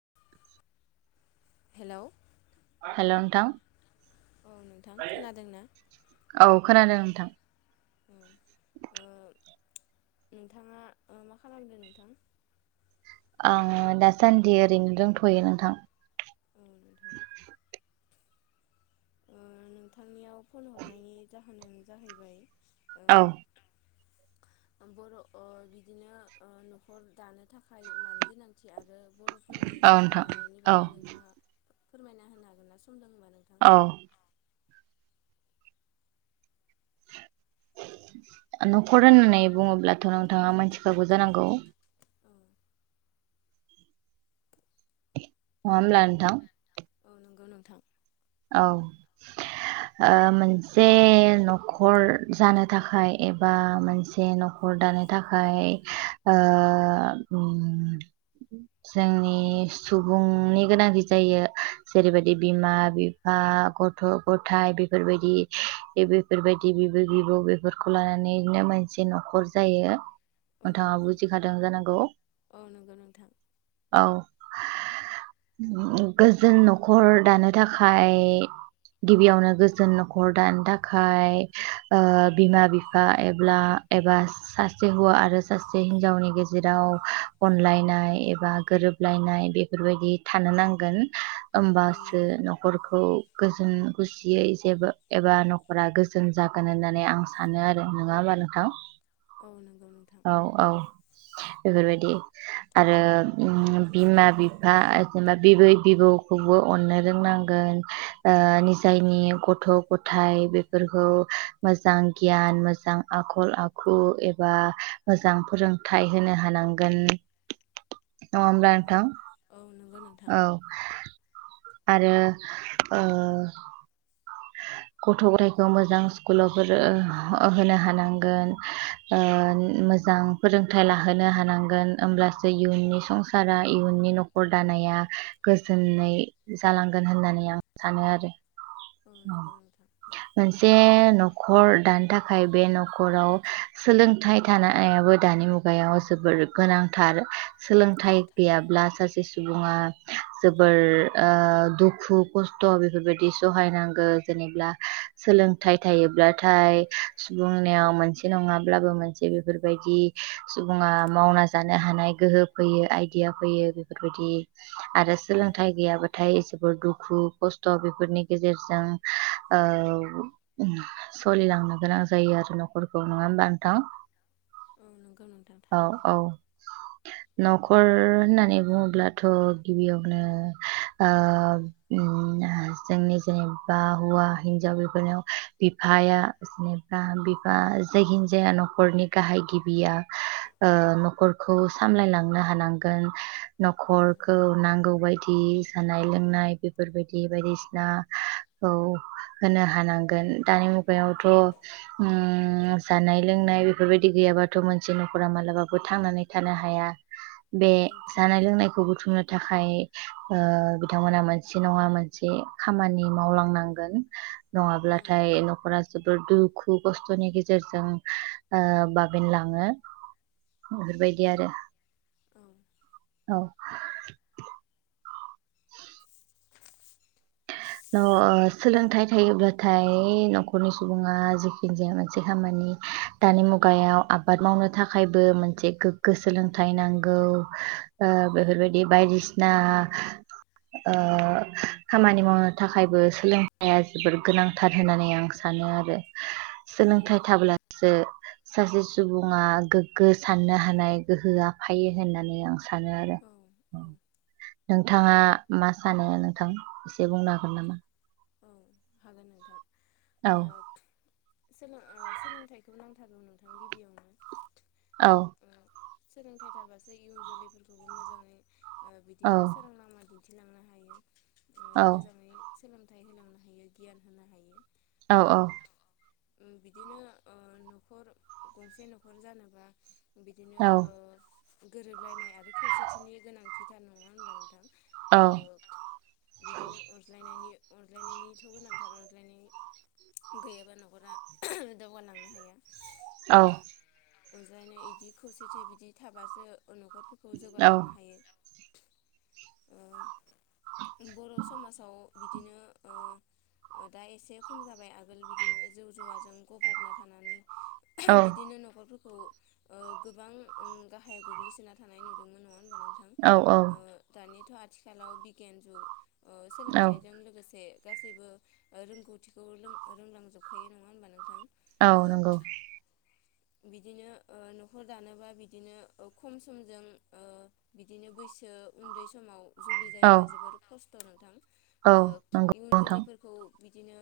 [inaudible] Hello hello नोथां औ नोंथां खोनादों ना औ खोनादों नोंथां। ओ ओ नोंथाङा ओ मा खालामदो नोंथां? आं दासान्दि ओरैनो दोंथ'यो नोंथां। औ नोंथां। ओ नोंथांनियाव फन हरनायनि जाहोनानो जाहैबाय ओ औ। बर' ओ बिदिनो ओ‌ न'खर दानो थाखाय मानि गोनां थि आरो बर'फोरनि औ न'खर नोंथां दानायनायनि औ बागै नोंथाङा फोरमायना होनो हागोन ना? समदोंबा नोंथां औ। न'खर होननानै बुङोब्लाथ' नोंथाङा मोनथिखागौ जानांगौ। औ। नङा होनब्ला नोंथां? औ नंगौ नोंथां। औ। ओ मोनसे न'खर जानो थाखाय एबा मोनसे न' नखर दानो थाखाय ओ उम जोंनि सुबुंनि गोनांथि जायो जेरैबायदि बिमा ओ गथ' गथाय बेफोरबायदि बेफोरबायदि बिबै बिबौ बेफोर खौ लानानैनो मोनसे न'खर जायो। औ नोंथाङा नंगौ बुजिखादों जानांगौ। औ नंगौ नोंथां औ गोजोन न'खर दानो थाखाय फाय गिबियावनो गोजोन न'खर दानो थाखाय बिमा बिफा एब्ला एबास सासे हौवा आरो सासे हिनजावनि गेजेराव अनलायनाय एबा गोरोबलायनाय बे बेफोरबायदि थानो नांगोन औ होमबासो नंगौ न नख'रखौ गोजोन गुसियै जेबो एबा न'खरा गोजोन जागोन होननानै आं सानो आरो नङा होमबा नोंथां? औ नंगौ नोंथां। औ औ बेफोरबायदि। आरो बिमा बिफा जेनबा बिबै बिबौखौबो अननो रोंनांगौ। ओ औ निजायनि गथ' गथाय बेफोरखौ मोजां गियान मोजां आखल आखु एबा मोजां फोरों थाइ होनो हानांगोन। [inaudible] नङा होनब्ला औ नोंथां? औ नंगौ नोंथां। औ आरो ओ [inaudible] गथ' गथायखौ मोजां स्कुलाव होनो हानांगोन। ओ मोजां फोरोंथाइ लाहोनो हानांगोन होमब्लासो इयुननि संसारा इयुननि न'खर दानाया गोजोनै जालांगोन होननानै आं सानो आरो। औ नंगौ नोंथां। मोनसे नखर दानो थाखाय बे न'खराव सोलों सोलोंथाइ थानायाबो दानि मुगायाव जोबोर गोनांथार। औ सोलोंथाइ थारैनो गैयाब्ला सासे सुबुङा जोबोर ओ दुखु खस्थ' बेफोरबायदि सहायनांगौ जेनेब्ला। सोलोंथाइ थायोब्लाथाय सुबुंनियाव मोनसे नङाब्लाबो मोनसे बेफोरबायदि। सुबुङा मावना जानो हानाय गोहो फैयो आइदिया फैयो बेफोरबायदि। आरो औ सोलोंथाइ गैयाबाथाय जोबोर दुखु खस्थ' बेफोरनि गेजेरजों। औ। सोलिलांनो गोनां जायो आरो न'खरखौ नङा होमबा नोंथां। औ नंगौ नोंथां औ थारैनो औ न'खर होननानै बुङोब्ला। अब्लाथ' गिबियावनो ओ ओम जोंनि जेनै। बा हौवा हिनजाव बेफोरनाव बिफाया। निबा बिबा जहिनजाया न'खरनि गाहाय गिबिया। ओ न'खरखौ सामलायलांनो हानांगोन। औ न'खरखौ नांगौ बायदि जानाय लोंनाय बेफोरबायदि बायदिसिना। औ होनो हानांगोन दानि मुगायावथ'। जानाय लोंनाय बेफोरबायदि गैयाबाथ' मोनसे न'खरा मालाबाबो थांनानै थानो हाया। बे। औ थारैनो खौ बुथुमनो थाखाय ओ बिथांमोना मोनसे नङा मोनसे खामानि मावलांनांगोन। नांगोन औ नङाब्लाथाय न'खरा। जोबोर दुखु खस्थ'नि गेजेरजों ओ बाबेनलाङो। बेफोरबायदि आरो। औ। औ। अ-अ सोलोंथाइ थायोबाथाय न'खरनि सुबुङा जिखिनि जाया मोनसे खामानि। दानि मुगायाव आबाद मावनो थाखायबो मोनसे गोग्गो सोलोंथाइ नांगौ। ओ औ बेफोरबायदि बायदिसिना ओ खामानि मावनो। थाखायबो सोलोंथाइया जोबोर गोनांथार होननानै आं सानो आरो। औ नंगौ सोलोंथाइ नोंथां थाब्लासो। सासे सुबुङा गोग्गो साननो हानाय गोहोआ फायो होननानै आं सानो आरो। औ औ। नोंथाङा मा सानो नोंथां एसे बुंनो हागोन नामा। औ हागोन नोंथां। ओ औ। सोलों ओ सोलोंथाइखौ नांथारगौ नोंथां गिबियावनो। औ। सोलोंथाइ थाबासो इयुन जोलैफोरखौबो मोजाङै ओ औ बिदिनो सोरां लामा दि। दिन्थिलांनो हायो औ मोजाङै सोलोंथाइ होलांनो हायो गियान होनो हायो। औ। बिदिनो न'खर गंसे न'खर जानोबा। बिदिनो औ ओ गोरोबलायनाय आरो खौसेथिनि गोनांथिथार नङा होनबा नोंथां। औ बिदिनो अनज्लायनायनि अनज्लायनायनिथ' गोनांथार अनज्लायनाय। गैयाब्ला न'खरा दावगालांनो हाया। औ। अनज्लानाय इदि खौसेथि बिदि थाबासो न'खरफोरखौ जौगालांनो हायो। ओम बर' समाजाव बिदिनो ओ। दा एसे खम जाबाय आगोल बिदिनो जौ जुवाजों गफ्रबना थानानै। औ बिदिनो न'खरफोरखौ। ओ गोबां ओं गाहायाव गोग्लैसोना थानाय नुदोंमोन नङा होनोमबा नोंथां औ ओ दानिथ' आथिखालाव बिगियान जुग ओ औ सोलोंथाइजों लोगोसे गासैबो ओ रोंगौथिखौ रोंलांजोबखायो नङा होमबा नोंथां? औ ओ नंगौ बिदिनो ओ न'खर दानोबा बिदिनो खम समजों ओ बिदिनो बैसो उन्दै समाव जुलि जायोबा औ जोबोर खस्थ' नोंथां औ ओ नंगौ इयुन नोंथां जोलैफोरखौ बिदिनो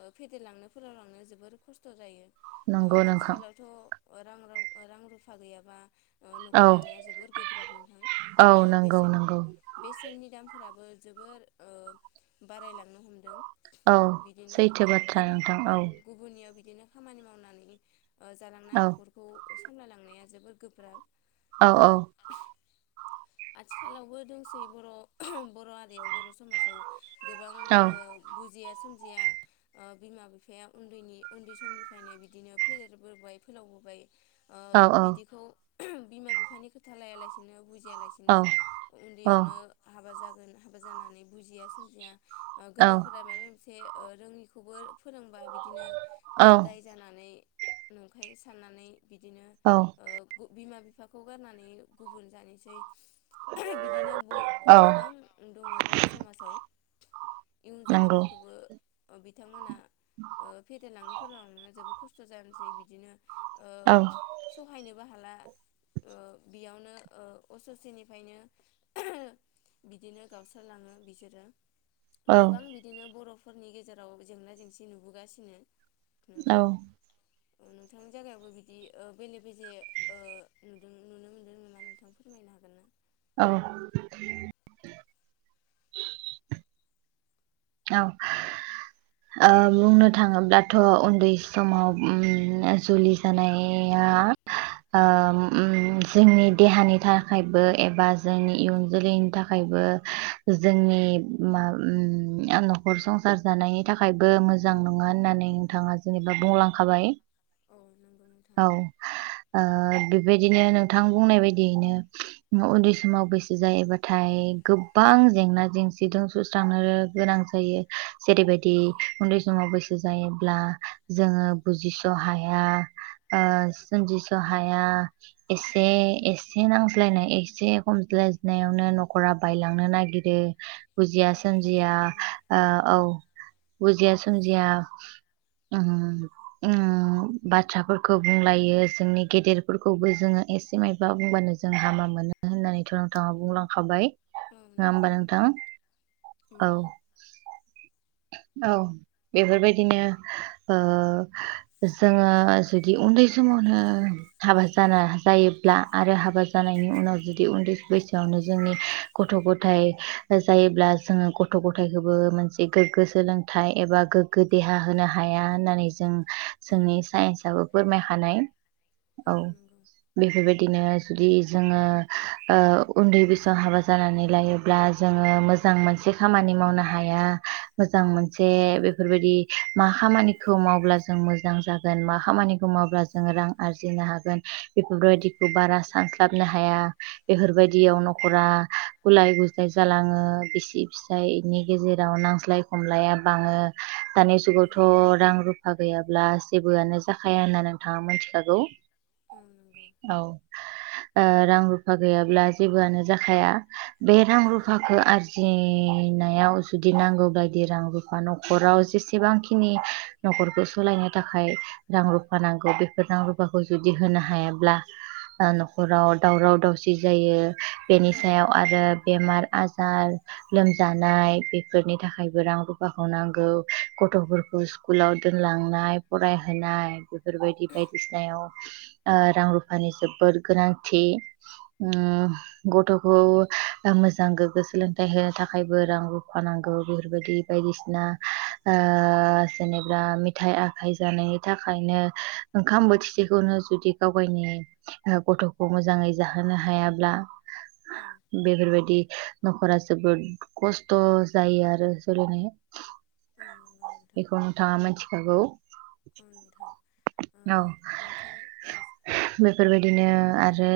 ओ फेदेरलांनो फोरावलांनो जोबोर खस्थ' जायो। ओ नंगौ नोंथां आथिखालावथ' ओ रां राव रां रुफा गैयाबा ओ न'खर औ दानाया जोबोर गोब्राब नोंथां ओ औ नंगौ बेसेन नंगौ बेसेननि दामफोराबो जोबोर ओ बारायलांनो हमदों। औ बिदिनो सैथो ओ बाथ्रा खाम नोंथां औ। गुबुननियाव बिदिनो खामानि मावनानै जालांना ओ औ न'खरखौ सामलायलांनाया जोबोर गोब्राब। औ औ औ आथिखालावबो दंसै बर' बर' हारियाव बर' समाजाव गोबां औ ओ बुजिया सोमजिया ओ बिमा बिफाया उन्दैनि उन्दै समनिफ्रायनो बिदिनो फेदेरबोबाय फोलावबोबाय ओ औ बिदिखौ बिमा बिफानि खोथा लाया लासिनो बुजिया लासि औ उन्दैयावनो हाबा जागोन हाबा जानानै बुजिया सोमजिया ओ औ गोदोरफोरा माबा मोनसे ओ रोङिखौबो फोरोंबा बिदिनो ओ दाय जानानै नंखाय साननानै बिदिनो औ ओ बिमा बिफाखौ गारनानै गुबुन जानोसै। बिदिनो औ गोबां दङ बर' समाजाव। इयुन नंगौ जोलैफोरखौबो ओ बिथांमोना ओ फेदेरलांनो फोलावनो जोबोर खस्थ' जानोसै बिदिनो ओ औ सहायनोबो हाला ओ बेयावनो ओ असेनि फायनो बिदिनो गावस्रालाङो बिसोरो औ गोबां बि दिनो बर'फोरनि गेजेराव जेंना जेंसि नुबोगासिनो नोंथां। नोंथांनि जायगायावबो बिदि ओ बेले बेजे ओ नुदों नुनो मोनदों नामा नोंथां? फोरमायनो हागोन ना? औ [unintelligible] औ ओ बुंनो थाङोब्लाथ' उन्दै समाव जुलि जानाया ओ जोंनि देहानि थाखायबो एबा जोंनि इयुन जोलैनि थाखायबो जोंनि मा न'खर संसार जानायनि थाखायबो मोजां नङा होननानै नोंथाङा जेनेबा बुंलांखाबाय। औ नंगौ नोंथां। औ ओ बेबायदिनो नोंथां बुंनाय बायदियैनो न' उन्दै समाव बैसो जायोबाथाय गोबां जेंना जेंसिजों सुस्रांङो। गोनां जायो जेरैबायदि औ उन्दै समाव बै बो जायोब्ला जोङो बुजिस' हाया। ओ सोमजिस' हाया। एसे एसे नांज्लायनाय एसे हमज्लायनायावनो न'खरा बायलांनो नागिर रो बुजिया औ सोमजिया। थारैनो ओ औ बुजिया सोमजिया उम उम बाथ्राफोरखौ बुंलायो जोंनि गेदेरफोरखौबो जोङो एसे मायबा बुंबानो जोंहामा मोनो होननानैथ' नोंथाङा बुंलांखाबाय। नोंथां औ ङा नंगौ होमबा नोंथां? औ नंगौ औ बेफोरबायदिनो ओ जोङो जुदि उन्दै समावनो हाबा जाना जायोब्ला आरो हाबा जानायनि उनाव जुदि उन्दैस बैसोआवनो जोंनि गथ' गथाय जायोब्ला जोङो गथ' ग गथायखौबो मोनसे गोग्गो सोलोंथाइ एबा गोग्गो देहा होनो हाया होननानै जों औ सोंनि साइन्सावबो फोरमाय हानाय औ। बेफोरबायदिनो जुदि जोङो ओ उन्दै बेसोआव हाबा जानानै लायोब्ला जोङो मोज जां मोनसे खामानि मावनो हाया मोजां मोनसे बेफोरबायदि मा खामानिखौ मावब्ला जों मोजां जा गोन मा खामानिखौ मावब्ला जोंङो रां आरजिनो हागोन बेफोरबायदिखौ बारा सानस्लाबनो हाया। बेफोरबायदियाव न'खरा गुलाय गुजाय जालाङो बिसि फिसाय नि गेजेराव नांज्लाय खमलाया बाङो दानि औ जुगावथ' रां रु फा गैयाब्ला जेबोआनो जाखाया होनना नोंथाङा मिथिखागौ। फो औ ओ रां रुफा गैयाब्ला जेबोआनो जाखाया। बे रां औ रुफाखौ आरजि नायाव जुदि नांगौ बायदि रां रुफा न'खराव जेसेबांखिनि न'खरखौ सालायनो थाखाय रां रुफा नांगौ बेफोर रां रुफाखौ जुदि होनो हायाब्ला ओ न'खराव दावराव दावसि जायो बेनि औ सायाव आरो बेमार आजार लोम दानाय बेफोरनि थाखायबो रां रुफाखौ नांगौ गथ'फोरखौ स्कुलाव दोनलांनाय फरायहोनाय बेफोरबायदि बायदिसिनायाव ओ रां रुफानि जोबोद गोनांथि। ओम गथ'खौ ओ मोजां गोग्गो सोलोंथाइ होनो था खायबो रां रुफा नांगौ बेफोरबायदि बायदिसिना ओ जेनेब्रा मित थाइ आखाइ जानायनि थाखायनो ओंखाम बोथिसेखौनो जुदि गाव गावनि ओ गथ'खौ मोजाङै जाहोनो हायाब्ला उम बेफोरबायदि न'खरा जोबोद खस्थ' जायो आरो सोलिनो। औ नंगौ नोंथां। थांआ मोनथिखागौ। औ नोंथां ओ नोंथां ओ ज बेफोरबायदिनो आरो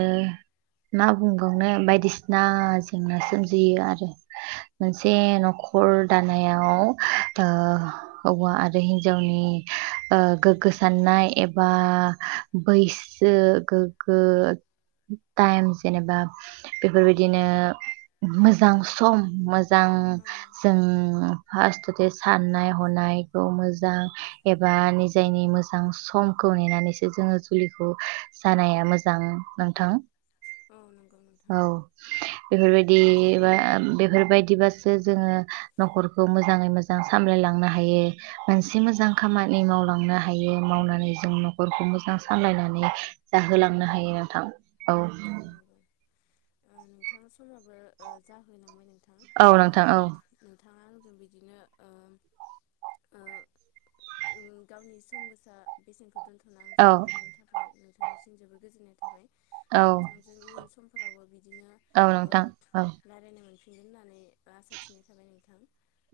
मा बुंबावनो बायदिसिना जेंना सोमजियो आरो। औ मोनसे औ न'खर दानायाव ओ हौवा आरो हिन्जावनि ओ गोग्गो साननाय एबा बैस सो गोग्गो टाइम जेनेबा बेफोरबायदिनो मोजां सम मोज जां औ जों फास्थ'थे साननाय हनायखौ मोजां एबा निजायनि मोजां समखौ नेनानैसो जोङो जुलिखौ जानाया मोजां नोंथां। औ नंगौ नोंथां। औ। बेफोरबायदि बा बेफोरबायदिबासो जोङो न'खरखौ मोजाङै मोज जां सामलायलांनो हायो। मोनसे मोजां औ खामानि मावलांनो हायो मावनानै जों न'खरखौ मोजां सामलायनानै नंगौ जाहोलांनो हायो नोंथां। औ औ नंगौ ओ नोंथां समाबो ओ जाहैलांबाय नों थां औ ओ नोंथां औ नोंथाङा आंजों बिदिनो ओ ओ ओ गावनि सम गोसा बेसेनखौ दोनथ' ना आंजों औ रायलायनो थाखाय नोंथांनिसिन जोबोद गोजोननाय थाखाय। औ नोंथांजों इयुन समफोरावबो बिदिनो औ ओ नोंथां औ रा रायनो मोनफिनगोन होननानै आसा थिनाय थाबाय नोंथां।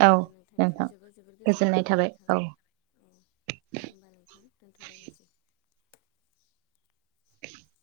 औ ओ नोंथांनिसिम नोंथां जोबोर जोबोर गोजोननाय थाबाय नोंथां। औ दे होमबा नोंथां दोन्थ'लायनोसै। [inaudible]